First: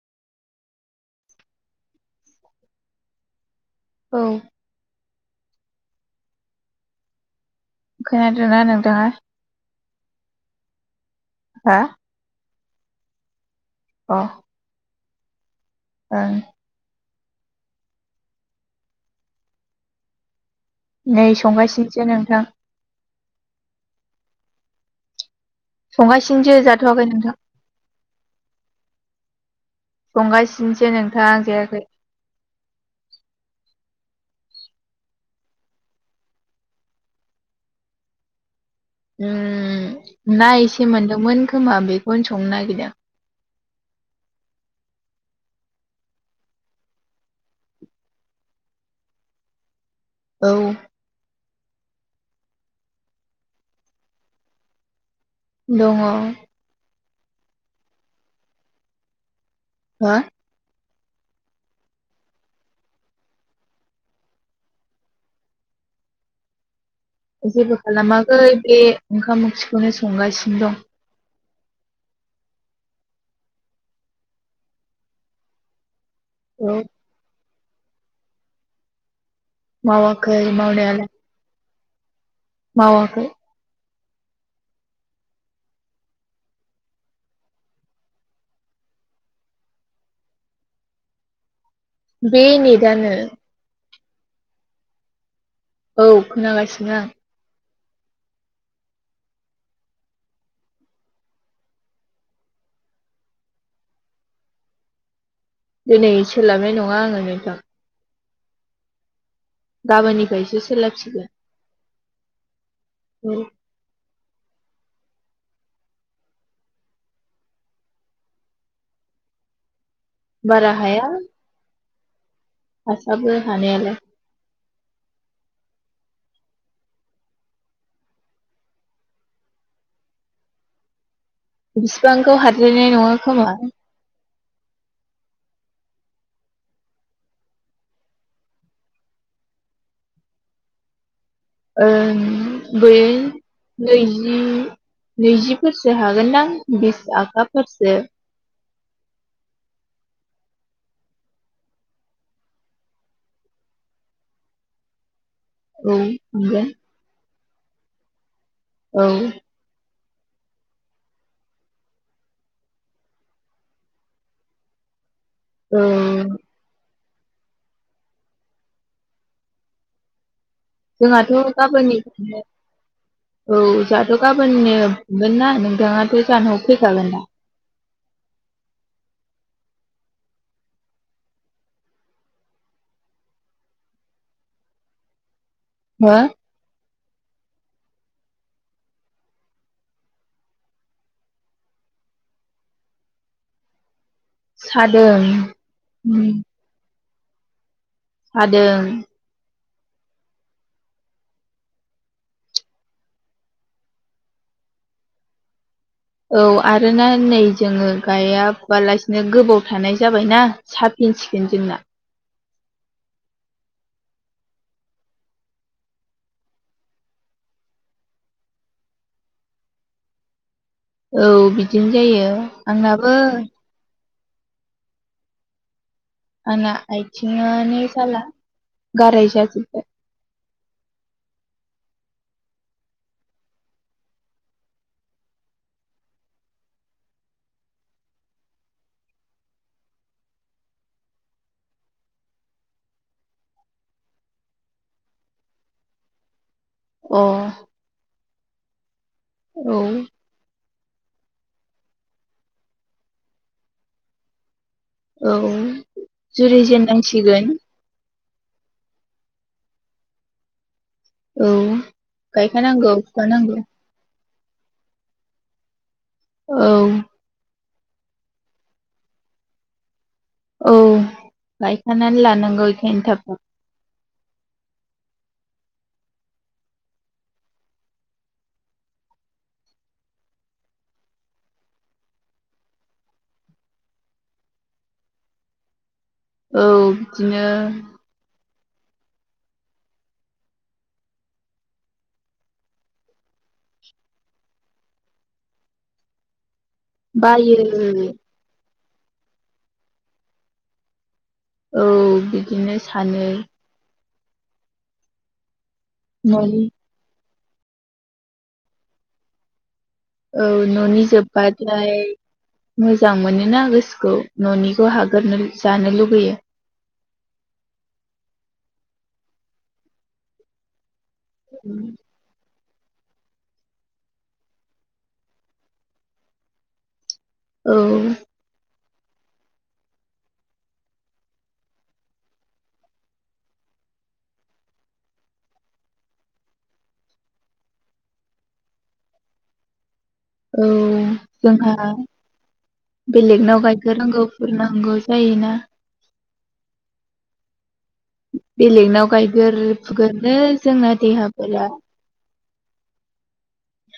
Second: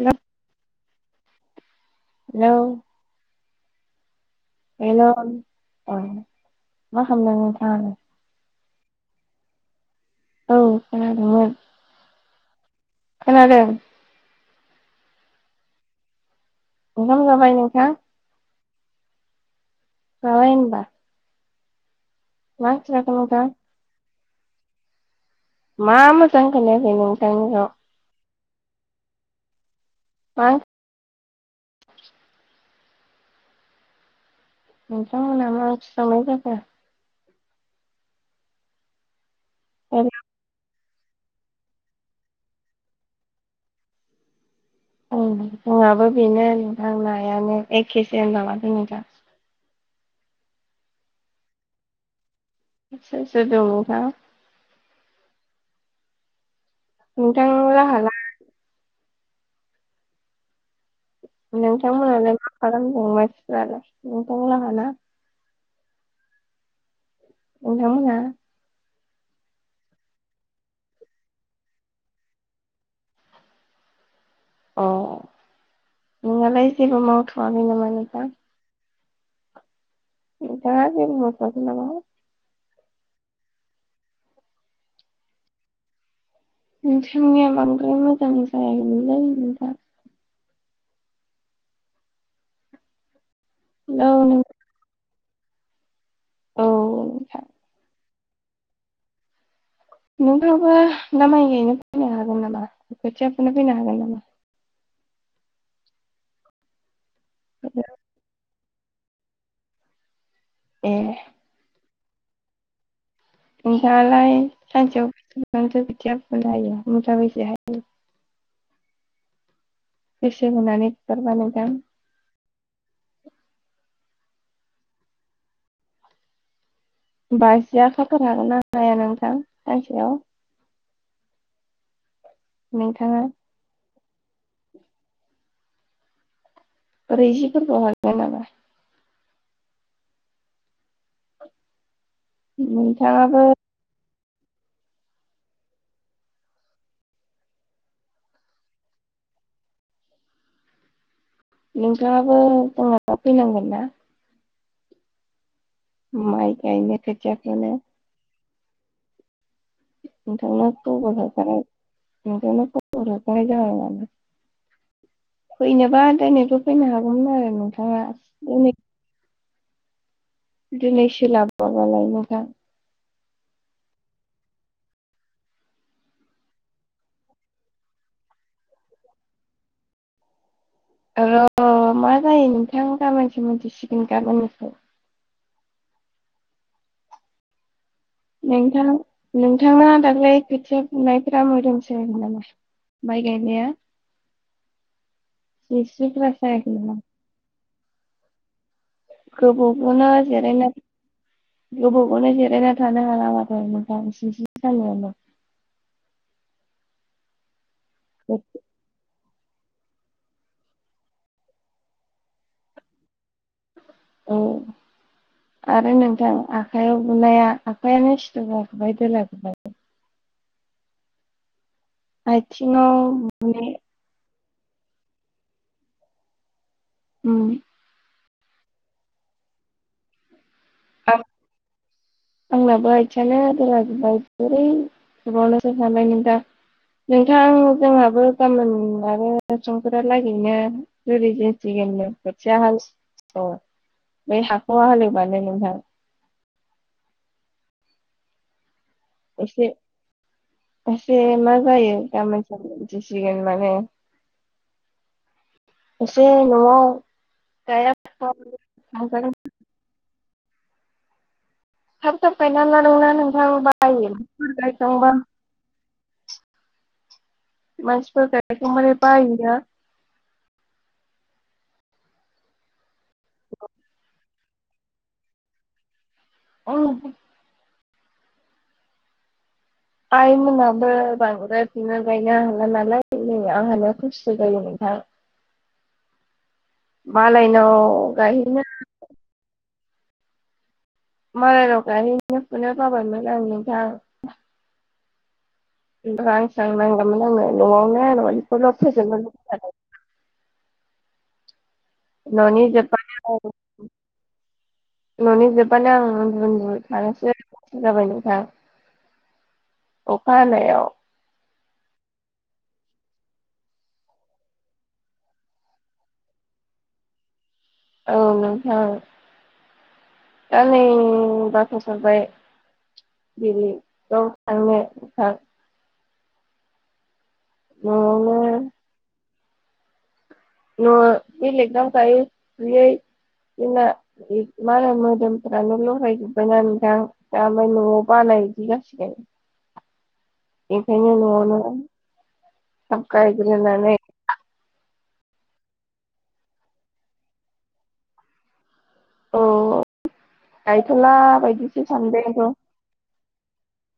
Hello hello. औ hello औ मा खालामदों नोंथां खोनादोंना नोंथाङा? औ। खोनादोंमोन हा खोनादों अ ओं ओंखाम जाबाय नोंथां जाबाय उ नै संगासिनोसो नों मा ओंख्रि जाखो नोंथां मा मोजां संगासिनोसो होनायाखै जाथ'वाखै नोंथां नोंथांनिखोव मा संगासिनोसो नोंथां जायाखै नोंथांमोना मा ओंख्रि संनाय जाखो उ ना एसे मोनदोंमोन खोमा बेखौनो संनो नागिरदों औ जोंहाबो बेनो नोंथां नायानो एखेसो होनब्ला माथो नोंथां औ सोर-सोर दङ फा दङ नोंथांलाहालाय हा नोंथां लाहालाय मा खालामदों मानसिफ्रालाय नोंथांलाहाना जेबो नोंथांमोनहा खालामाखै बे ओंखाम ओंख्रिखौनो संगासिनो दं अ नोंनालाय औ जेबो मावथ'वाखै नामा नोंथां मावाखै नोंथाङा मावनायालाय जेबो मावथ'आखै नामाहाय मावाखै नोंथांनिया बांद्राय मोजां जायाखैमोनलै नोंथां बे नेदानो औ नं औ खोनागासिनो आं नोंथां नोंथाङाबो दा माइ गाइनो फैनो हागोन नामा खोथियाफुनो फैनो हागोन नामा दिनै सोलाबनाय नङा आंङो नोंथां गाबोननिफ्रायसो ए सोलाबसिगोन औ [unintelligible] [unintelligible] [unintelligible] हासाबो हानायालाय बाजियाखाखनो हागोन ना हाया नोंथां सानसेयाव बिसिबांखौ हाद्रायनाय नङा नोंथाङा खोमा ब्रैजि फीरखोव हागीन नामा ओ बै नोंथाङाबो नैजि नैजिफोरसो हागोनदां बिस आखाफोरसो [inaudible] नोंथाङाबो बुंहरबा फैनांगोन ना माइ मोनगोन गायनो खोथिया फुनो औ द माथ' बथ खाराय [unintelligible] औ फैनोबा दिनैबो फैनो हागौमोन आरो नोंथाङा दिनै दिनै जोंहाथ' गाबोननि सोलाबाबालाय नोंथां औ जोंहाथ' गाबोननो फुगोन ना नोंथाङाथ' जांहानाव फैखागोन दा र मा जायो नोंथां गाबोनसो मिथिसिगोन गाबोनखौ हो नोंथां नोंथाङा दाख्लै खोथिया फुनायफोरा मोदोम सायाखै नामा माइ गायनाया सादों सिंस्रिफोरा उम, सायाखै नामा सादों गोबावबावना जिरायनो गोबाव खौनो जिरायना थानो हाला माथो [unintelligible] औ आरोना नै जोङो गाया फुवालासिनो गोबाव थानाय जाबायना साबफिन सिगोन जोंना औ। आरो नोंथां आखायाव बुनाया आखायानो सिथु गाखोबाय दोलाखोबाय। [inaudible] औ बिदिनो जायो आथिङाव आंनाबो बुनाय आना उम आइथिंआनो जाला गाराय जाजोबबाय आं आंनाबो आथियानो दोलाजोबबाय बोरै सावनोसो थायमोन दा नोंथां जोंहाबो गाबोन आरो संफोरा लागैनो जुरैजेनसिगोन। खोथिया हाल बै हाखखौ हाल एवबानो नोंथां। अ। एसे औ एसे मा जायो गाबोन सो बिथिसिगोन माने औ एसे न'आव [unintelligible] जुरिजेननांसिगोन औ थाब थाबाय गायना गायखानांगौ लादोंना नोंथां फुखानांगौ बायो गायखांबा औ मानसिफोरा बेखौ माने बायो ना। औ गायखानानै लानांगौ इखायनो थाब थाब। औ। आइमोनाबो बांद्राय बिनो गायनो हाला नालाय नै आंहानो खस्थ' जायो नोंथां। औ बिदिनो मालायनाव गायनो। मालायनाव गायनो थांनोनो बाबाय मोन आं नोंथां रां सां नांगौमोन आंनो बायो न'आवनोखौ [unintelligible] औ न'नि बिदिनो सानो जोबबानो ननि जबानो आं उन्दु न'नि उन्दुसो थागोन जाबाय नोंथां अखा औ हानायाव न'नि जोब्बाथाय मोजां मोनोना गोसोखौ न'निखौ हागोरनो जानो लुुबैयो औ नोंथां दा नै बाखसरबाय [inaudible] औ न'नी न'बेलेगनाव गायी फुयी जोंना मालाय मोदोमफ्रानो लहायजोब्बायना नोंथां दाय न'आव बानाय गायज गसि औ जोंहा थाब बेलेगनाव गायखो गायग्रोनानै रोंगौ फोर नांगौ जाय ना बेलेगनाव औ गायगोर फुगोरोनो जोंना गायथ'ला देहाफोरा बायदिसो सानबाय आंथ'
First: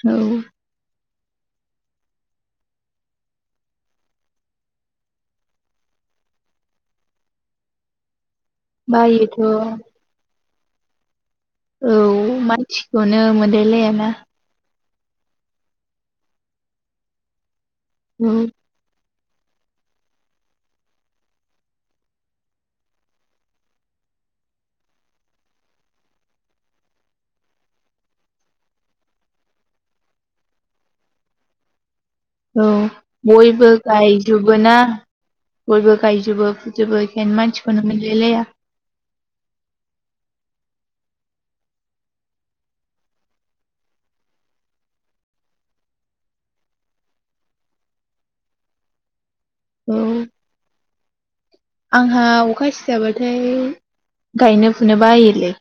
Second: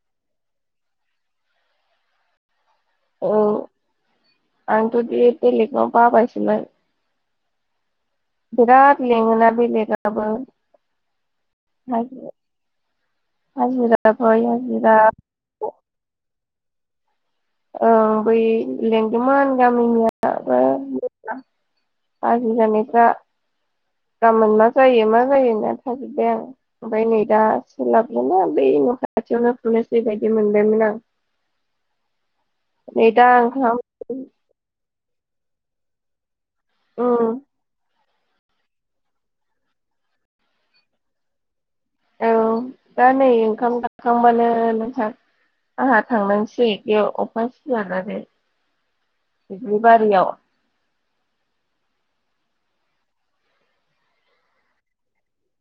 औ औ आंथ' बेलेगाव बाबायसोमोन बिराद बायोथ' मेङाना बेलेगनावबो औ मानसिखौनो मोनलायलायाना हाजिराबाज दा औ बै लें बिदिन गामिनियाबो हाज्रि जानायफ्रा गाबोन मा जायो मा जायो होनना थाजोबबाय आं ओमफ्राय नै दा सोलाबगोना बै न' खाथियावनो फुनोसै बायदि मोनदोंमोन आं। औ नै दा बयबो ओंखाम गायजोबो ना बयबो गायजोबो। जोबो इखायनो उम मानसिखौनो मोनलायलाया। औ दा नै ओंखाम गाखांबानो नोंहा आंहा थांनानसै बेयाव अखा सिजानानै औ दुबलिबारियाव। आंहा अखा सिजाबाथाय गायनो फुनो बायोलै।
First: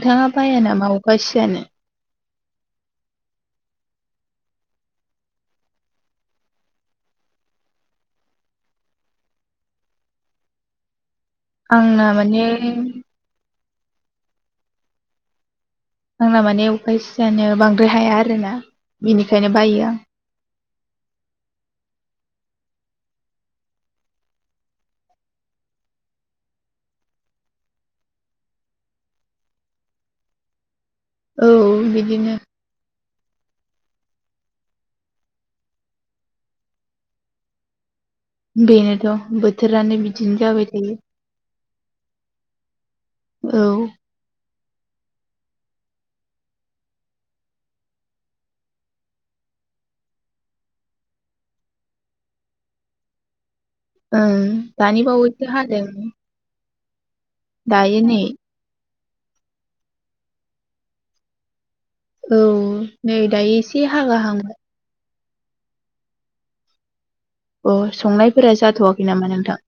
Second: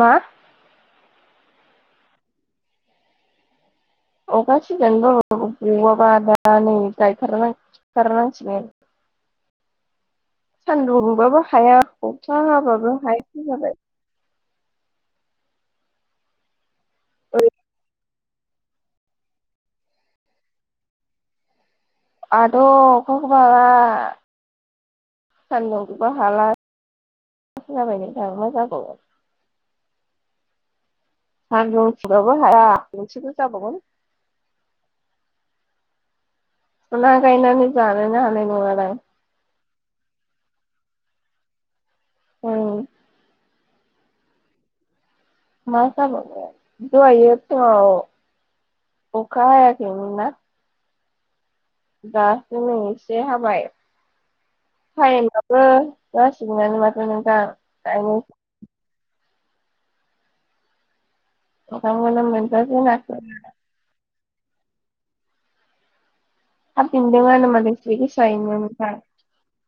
मा बाया नामा अखा सिजानो? अखा सिजानो बाबाबो गवाबा दा नै गायथारनां फुथारनांसिगोन। [inaudible] सान्दुं दुंबाबो हाया आंना अखा माने हाबाबो हायासो जाबाय। आंना माने अखा ओरै सिजानाया बांद्राय हाया आरोना बेनिखायनो बायो आं। आथ अखाखोबा सानदुं बिबा हाला जाबाय नोंथाङा मा जाबावमोन। औ बिदिनो [unintelligible] फुना गायनानै जा बेनोथ' बोथोरानो बिदिनो जाबाय थायो। औ। औ। मा जाबाय दहायो फुं आव अखा हायाखै नोंना? दा जोंनि एसे हाबाय ओं दानि बावैसो थाइयेमाबो हादों जासिगोनानो माथ दायो नै [unintelligible] ओंखामखौनो औ नै मोनजाजेनाखै दायो एसे हागा हां अ संनायफोरा [unintelligible] जाथ'वाखै नामा नोंथां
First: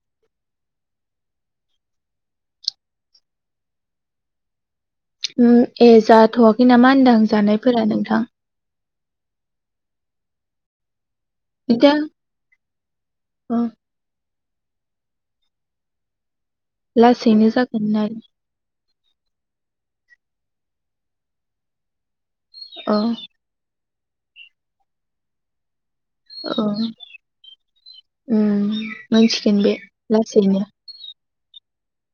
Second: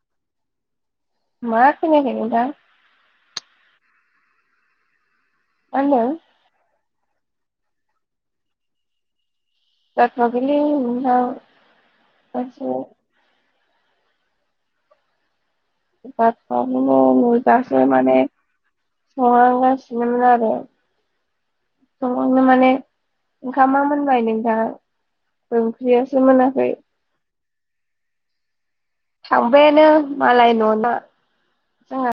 मा खोनायाखै नोंथां। उम मा ए होनदों जाथ'वाखै नामा होनदों जानायफोरा नोंथां? जाथ'वाखैलै बिनानाव [unintelligible] उम। ‌जाथ'वाखै नै लासैनो दासो जागोन माने आरो संहांगासिनोमोन आरो सं संनो माने अ ओंखामा मोनबाय नोंथां ओं ओंख्रियासो औ मोनाखै। उम। मोनथिगोन बे थांबायानो मालाय लासैनो न'ना। जाहा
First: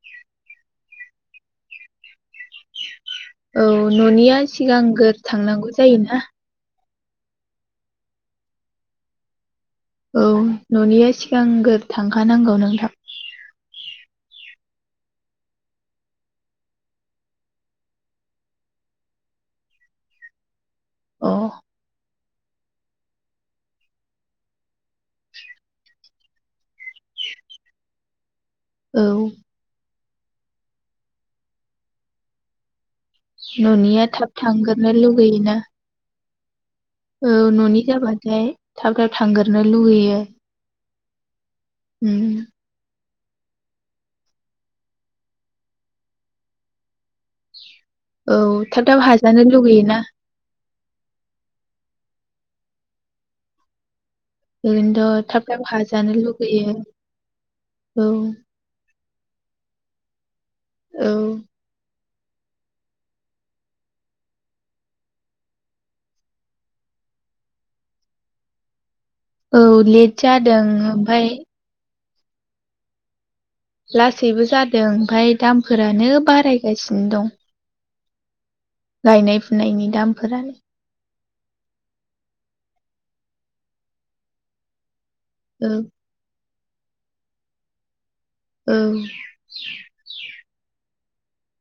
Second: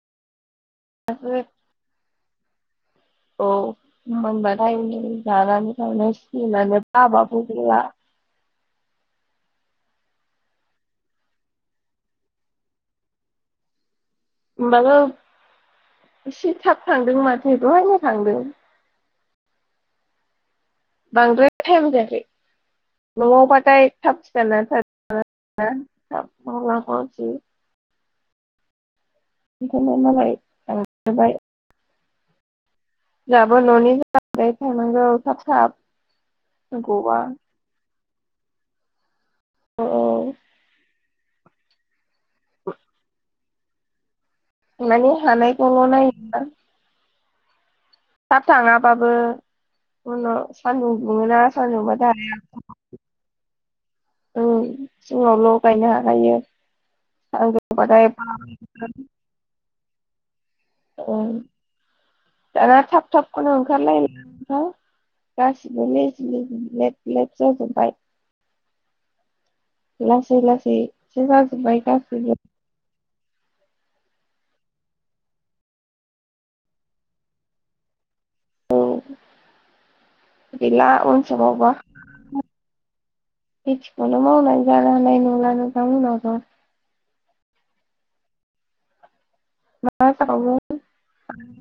[unintelligible] औ न'निया मोनबाथाय सिगांग्रो थांनांगौ जानानै थांनां जायोना सिगोनानो। [unintelligible] औ न'निया सिगांग्रो थांखानांगौ नोंथां। होमबाबो एसे थाब थांदों माथो दहायनो थांदों। अ बांद्राय टाइम जायाखै। नङाव बाथाय थाब सिखारना [unintelligible] औ। [unintelligible] जोंहाबो न'नि न'निया थाब जाबाय थांगोरनो थांनांगौ थाब लुगैयोना। थाब गवा औ न'नि जाबाथाय थाब थाब थांग्रोनो औ लुुबैयो। उम माने हानायायखौल नायोना औ थाब थाब थाङाबाबो हाजानो लुगैयोना उनाव सान्दुं दुङोना सान्दुंबा [unintelligible] ओरैनोथ' थाब सिङावल' थाब गायनो हाजानो हाखायो लुगैयो औ [unintelligible] औ उम दाना थाब थाबखौनो ओंखारलाय लांला गासिबो लेेब जजोब्बाय औ लेट लासै जादों लासैाज ओमफाय सो जाजोबबाय गासिबो लासैबो जादों ओमफफ्राय दामफोरानो बारायगासिनो दं औ गायनाय फुनायनि दामफोरानो वबा खेथिखौनो मावनाय जानो हानाय ना [unintelligible] औ उम